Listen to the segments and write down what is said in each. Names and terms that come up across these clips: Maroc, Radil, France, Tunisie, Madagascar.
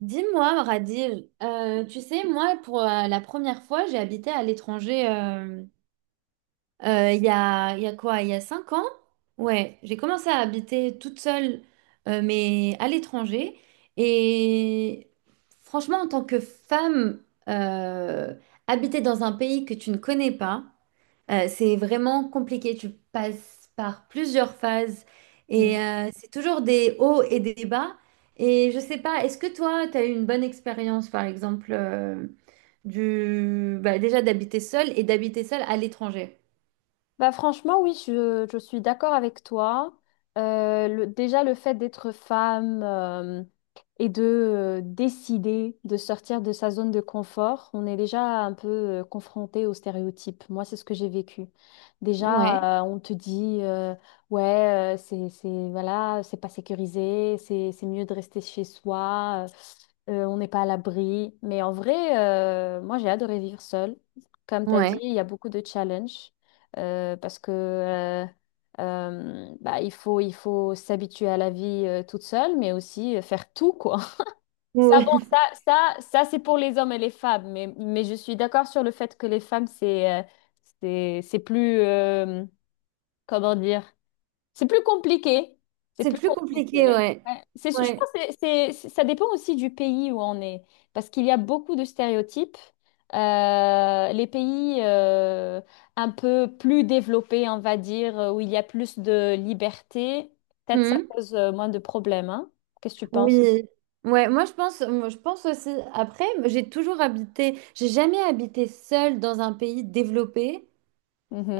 Dis-moi, Radil, tu sais, moi, pour la première fois, j'ai habité à l'étranger. Il y a, quoi? Il y a 5 ans? Ouais, j'ai commencé à habiter toute seule, mais à l'étranger. Et franchement, en tant que femme, euh, habiter dans un pays que tu ne connais pas, c'est vraiment compliqué. Tu passes par plusieurs phases et Mm. C'est toujours des hauts et des bas. Et je sais pas, est-ce que toi, tu as eu une bonne expérience, par exemple, du, bah, déjà d'habiter seule et d'habiter seule à l'étranger? Bah franchement, oui, je suis d'accord avec toi. Déjà, le fait d'être femme et de décider de sortir de sa zone de confort, on est déjà un peu confronté aux stéréotypes. Moi, c'est ce que j'ai vécu. Ouais, Déjà, on te dit, ouais, voilà, c'est pas sécurisé, c'est mieux de rester chez soi, on n'est pas à l'abri. Mais en vrai, moi, j'ai adoré vivre seule. Comme tu as dit, ouais. il y a beaucoup de challenges, parce que bah, il faut s'habituer à la vie toute seule, mais aussi faire tout, quoi. Ça, Ouais. bon, ça, ça, ça, c'est pour les hommes et les femmes, mais je suis d'accord sur le fait que les femmes, c'est plus, comment dire? C'est plus compliqué. C'est C'est plus plus compliqué, compliqué. ouais. Ouais. C'est, je pense Ouais. que ça dépend aussi du pays où on est, parce qu'il y a beaucoup de stéréotypes. Les pays un peu plus développés, on va dire, où il y a plus de liberté, peut-être ça Hmm. cause moins de problèmes, hein. Qu'est-ce que tu penses? Oui. Ouais, moi je pense, moi je pense aussi. Après, j'ai jamais habité seule dans un pays développé.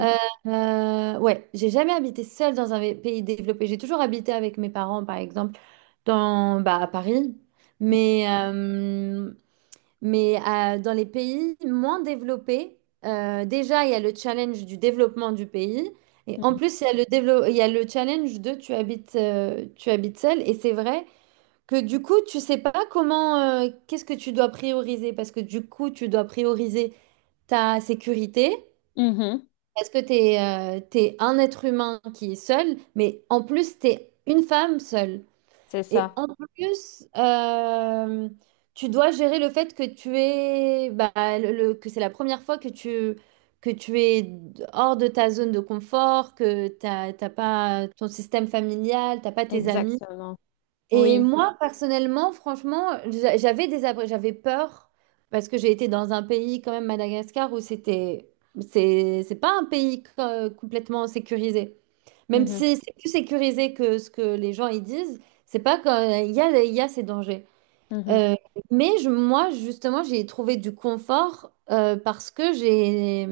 Euh, ouais, j'ai jamais habité seule dans un pays développé. J'ai toujours habité avec mes parents, par exemple, bah, à Paris. Mais, euh, Mais euh, dans les pays moins développés, déjà, il y a le challenge du développement du pays. Et en Mhm. plus, il y a il y a le challenge de tu habites seul. Et c'est vrai que du coup, tu sais pas qu'est-ce que tu dois prioriser. Parce que du coup, tu dois prioriser ta sécurité. Mhm. Parce que tu es un être humain qui est seul. Mais en plus, tu es une femme seule. C'est Et ça, en plus, tu dois gérer le fait que tu es, bah, que c'est la première fois que tu es hors de ta zone de confort, que t'as pas ton système familial, t'as pas tes amis. exactement. Et Oui. moi, personnellement, franchement, j'avais peur parce que j'ai été dans un pays, quand même, Madagascar, c'est pas un pays complètement sécurisé. Même Mhm. si c'est plus sécurisé que ce que les gens y disent, c'est pas quand il y a ces dangers. Mhm. Euh, Moi, justement, j'ai trouvé du confort parce que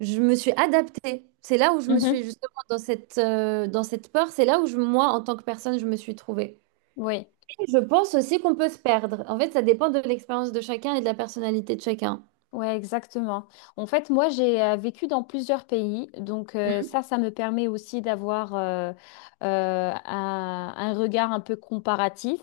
je me suis adaptée. C'est là où je me Mhm. suis justement dans dans cette peur, c'est là où moi, en tant que personne, je me suis trouvée. Oui. Je pense aussi qu'on peut se perdre. En fait, ça dépend de l'expérience de chacun et de la personnalité de chacun. Ouais, exactement. En fait, moi, j'ai vécu dans plusieurs pays, donc Mhm. ça, ça me permet aussi d'avoir un regard un peu comparatif,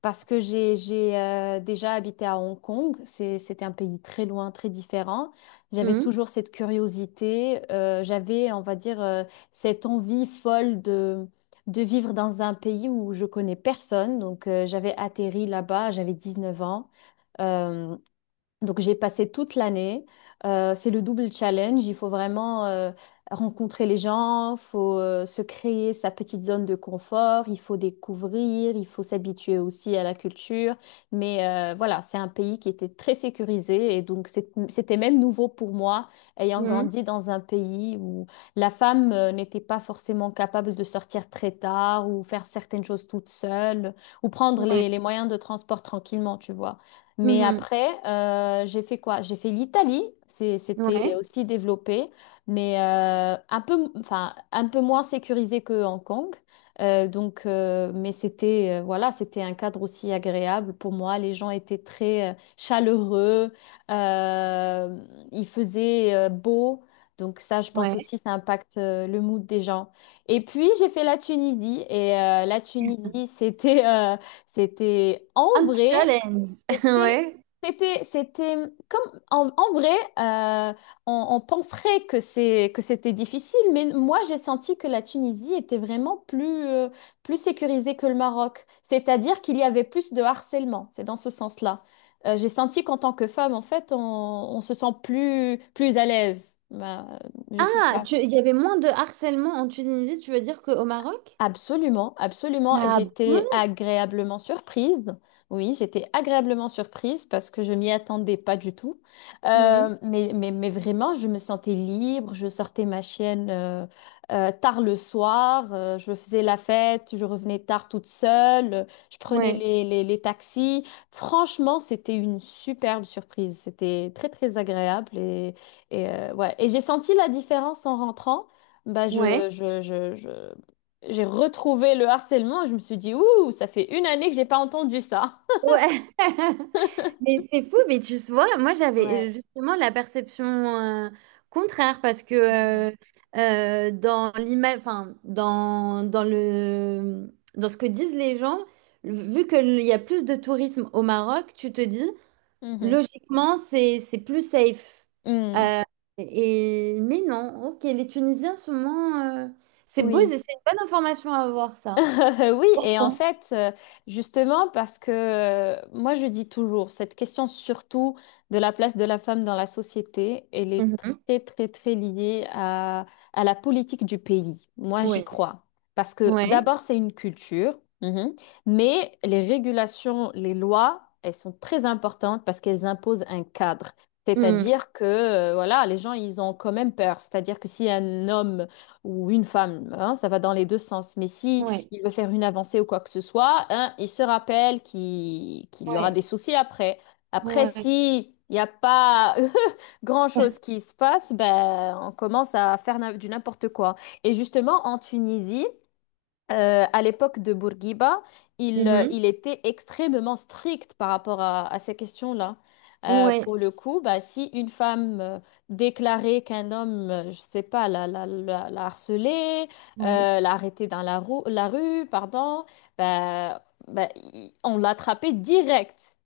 parce que j'ai déjà habité à Hong Kong. C'est, c'était un pays très loin, très différent. J'avais Mhm. toujours cette curiosité, j'avais, on va dire, cette envie folle de vivre dans un pays où je connais personne. Donc, j'avais atterri là-bas, j'avais 19 ans. euh, donc j'ai passé toute l'année. C'est le double challenge. Il faut vraiment rencontrer les gens, il faut se créer sa petite zone de confort, il faut découvrir, il faut s'habituer aussi à la culture. Mais voilà, c'est un pays qui était très sécurisé et donc c'était même nouveau pour moi, ayant Mhm. grandi dans un pays où la femme n'était pas forcément capable de sortir très tard ou faire certaines choses toute seule ou prendre Ouais. Les moyens de transport tranquillement, tu vois. Mais Mhm. après, j'ai fait quoi? J'ai fait l'Italie. C'était Ouais. aussi développé, mais un peu, enfin, un peu moins sécurisé que Hong Kong. Mais c'était, voilà, c'était un cadre aussi agréable pour moi. Les gens étaient très chaleureux. Euh, il faisait beau. Donc ça, je pense Ouais. aussi, ça impacte le mood des gens. Et puis, j'ai fait la Tunisie. Et la Tunisie, c'était c'était Un ambré. challenge. C'était, Ouais. C'était comme en vrai, euh, on penserait que c'était difficile, mais moi j'ai senti que la Tunisie était vraiment plus sécurisée que le Maroc. C'est-à-dire qu'il y avait plus de harcèlement. C'est dans ce sens-là. J'ai senti qu'en tant que femme, en fait, on se sent plus à l'aise. Bah, je sais Ah, pas. Il y avait moins de harcèlement en Tunisie, tu veux dire qu'au Maroc? Absolument, absolument. Et Ah j'étais bon? agréablement surprise. Oui, j'étais agréablement surprise parce que je m'y attendais pas du tout. Mhm. Mais vraiment, je me sentais libre. Je sortais ma chienne tard le soir. Je faisais la fête. Je revenais tard toute seule. Je prenais Ouais. Les taxis. Franchement, c'était une superbe surprise. C'était très, très agréable. Ouais. Et j'ai senti la différence en rentrant. Bah, Ouais. J'ai retrouvé le harcèlement, je me suis dit, ouh, ça fait une année que j'ai pas entendu ça. Ouais. Mais c'est fou, mais tu vois, moi j'avais Ouais. justement la perception contraire parce que Mhm. Dans enfin, dans le, dans ce que disent les gens, vu qu'il y a plus de tourisme au Maroc, tu te dis Mhm. logiquement c'est plus safe. Mm. Euh, et, mais non, ok, les Tunisiens sont moins. C'est beau, Oui. c'est une bonne information à avoir ça. Oui, et en fait, justement, parce que moi, je dis toujours, cette question surtout de la place de la femme dans la société, elle est Mhm. très, très, très liée à la politique du pays. Moi, j'y Oui, crois. Parce que ouais, d'abord, c'est une culture, mhm, mais les régulations, les lois, elles sont très importantes parce qu'elles imposent un cadre. Mm. C'est-à-dire que, voilà, les gens, ils ont quand même peur. C'est-à-dire que si un homme ou une femme, hein, ça va dans les deux sens, mais si Ouais, il veut faire une avancée ou quoi que ce soit, hein, il se rappelle qu'il y aura ouais. des soucis après. Après, Ouais, si il n'y a pas grand-chose qui se passe, ben, on commence à faire du n'importe quoi. Et justement, en Tunisie, à l'époque de Bourguiba, Mhm. il était extrêmement strict par rapport à ces questions-là. Ouais, Pour le coup, bah, si une femme déclarait qu'un homme, je sais pas, la harcelait, ouais, l'a arrêtée dans la rue, pardon, on l'attrapait direct.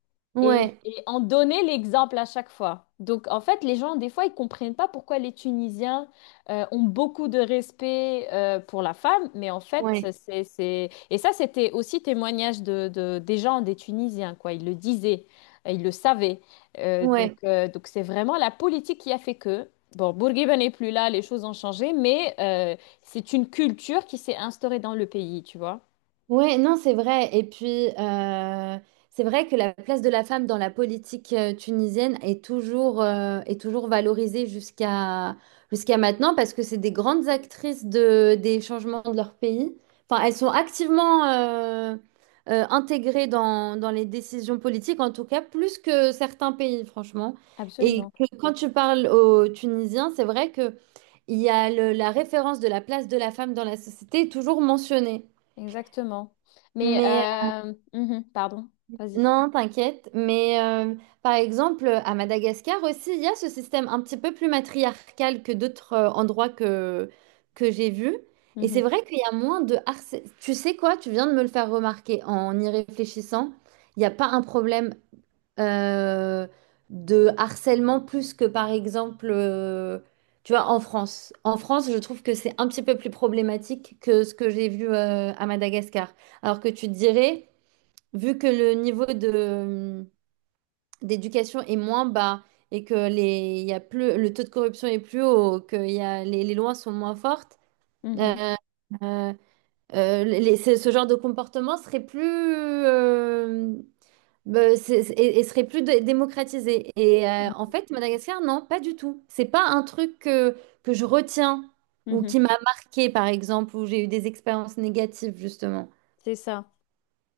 Ouais, Et on donnait l'exemple à chaque fois. Donc, en fait, les gens, des fois, ils comprennent pas pourquoi les Tunisiens ont beaucoup de respect pour la femme, mais en fait, ouais, c'est... Et ça, c'était aussi témoignage de, des gens, des Tunisiens, quoi. Ils le disaient, ils le savaient. Ouais. Donc c'est vraiment la politique qui a fait que... Bon, Bourguiba n'est plus là, les choses ont changé, mais c'est une culture qui s'est instaurée dans le pays, tu vois. Ouais, non, c'est vrai. Et puis, c'est vrai que la place de la femme dans la politique tunisienne est est toujours valorisée jusqu'à maintenant parce que c'est des grandes actrices des changements de leur pays. Enfin, elles sont activement intégrées dans les décisions politiques, en tout cas, plus que certains pays, franchement. Et Absolument, que quand tu parles aux Tunisiens, c'est vrai que il y a la référence de la place de la femme dans la société est toujours mentionnée. exactement. Mais, Mais mhm, pardon, vas-y. non, t'inquiète. Mais par exemple, à Madagascar aussi, il y a ce système un petit peu plus matriarcal que d'autres endroits que j'ai vus. Et c'est Mhm, vrai qu'il y a moins de harcèlement. Tu sais quoi? Tu viens de me le faire remarquer en y réfléchissant. Il n'y a pas un problème euh, de harcèlement plus que par exemple, tu vois, en France. En France, je trouve que c'est un petit peu plus problématique que ce que j'ai vu à Madagascar. Alors que tu te dirais vu que le niveau d'éducation est moins bas et que il y a plus, le taux de corruption est plus haut, que les lois sont moins fortes, mhm, euh, euh, ce genre de comportement serait plus, euh, bah, c'est- et serait plus démocratisé. Et en fait, Madagascar, non, pas du tout. C'est pas un truc que je retiens mhm, ou mhm. qui m'a marqué, par exemple, où j'ai eu des expériences négatives, justement. C'est ça.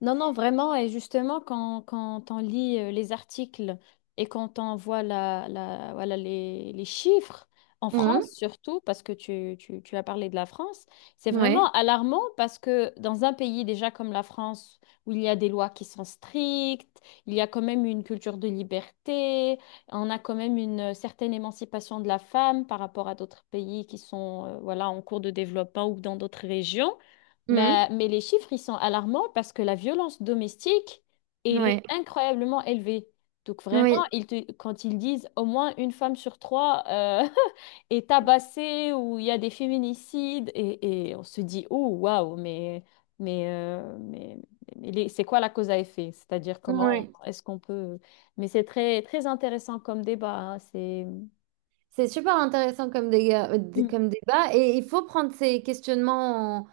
Non, non, vraiment. Et justement, quand on lit les articles et quand on voit voilà, les chiffres, en Mhm. France surtout, parce que tu as parlé de la France, c'est Ouais. vraiment alarmant parce que dans un pays déjà comme la France, où il y a des lois qui sont strictes, il y a quand même une culture de liberté, on a quand même une certaine émancipation de la femme par rapport à d'autres pays qui sont voilà, en cours de développement ou dans d'autres régions. Mhm. Mais les chiffres, ils sont alarmants parce que la violence domestique, elle est Ouais. incroyablement élevée. Donc vraiment, Oui. Quand ils disent au moins une femme sur trois est tabassée ou il y a des féminicides, et on se dit, oh, waouh, mais, euh, mais, mais c'est quoi la cause à effet? C'est-à-dire comment Oui. est-ce qu'on peut... Mais c'est très, très intéressant comme débat, hein, c'est... C'est super intéressant comme Mm. comme débat et il faut prendre ces questionnements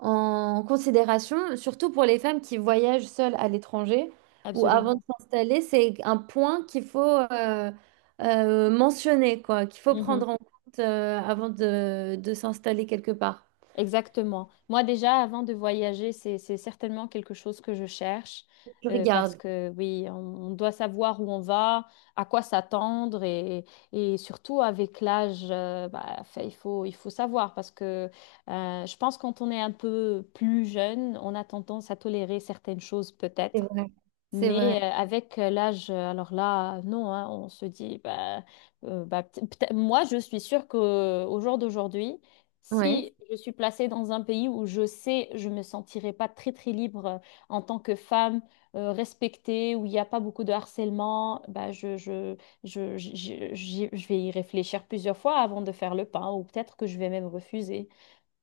en considération, surtout pour les femmes qui voyagent seules à l'étranger ou avant de Absolument. s'installer. C'est un point qu'il faut mentionner, quoi, qu'il faut Mhm. prendre en compte avant de s'installer quelque part. Exactement. Moi, déjà, avant de voyager, c'est certainement quelque chose que je cherche Je parce regarde, que, oui, on doit savoir où on va, à quoi s'attendre et surtout avec l'âge, fait, il faut savoir parce que je pense quand on est un peu plus jeune, on a tendance à tolérer certaines choses c'est peut-être. vrai, c'est Mais vrai. avec l'âge, alors là, non, hein, on se dit, bah, peut-être, moi, je suis sûre que au jour d'aujourd'hui, Ouais. si je suis placée dans un pays où je sais, je me sentirai pas très très libre en tant que femme respectée, où il n'y a pas beaucoup de harcèlement, bah, je vais y réfléchir plusieurs fois avant de faire le pas, ou peut-être que je vais même refuser.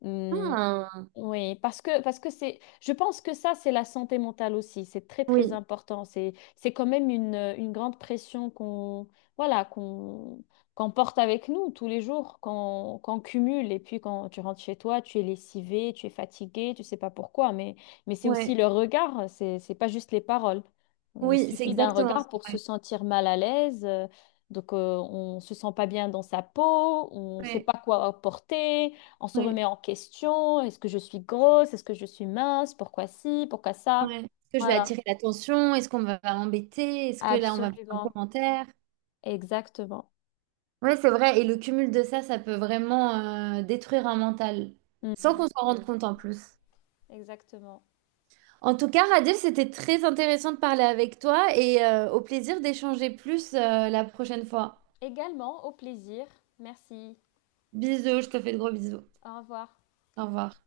Mmh. Ah, Oui, parce que c'est, je pense que ça, c'est la santé mentale aussi. C'est très très oui, important. C'est quand même une grande pression qu'on qu'on porte avec nous tous les jours, qu'on cumule. Et puis quand tu rentres chez toi, tu es lessivé, tu es fatigué, tu sais pas pourquoi. Mais c'est aussi ouais. le regard. C'est pas juste les paroles. Il Oui, c'est suffit d'un exactement ça. regard pour se Ouais. sentir mal à l'aise. Donc, on se sent pas bien dans sa peau, on sait Ouais. pas quoi porter. On se Ouais. remet en question. Est-ce que je suis grosse? Est-ce que je suis mince? Pourquoi ci? Pourquoi ça? Ouais. Est-ce que je vais Voilà. attirer l'attention? Est-ce qu'on va m'embêter? Est-ce que là, on va me faire un Absolument. commentaire? Exactement. Oui, c'est vrai. Et le cumul de ça, ça peut vraiment détruire un mental, sans Mhm. qu'on s'en rende compte en plus. Exactement. En tout cas, Radil, c'était très intéressant de parler avec toi et au plaisir d'échanger plus la prochaine fois. Également, au plaisir. Merci. Bisous, je te fais de gros bisous. Au revoir. Au revoir.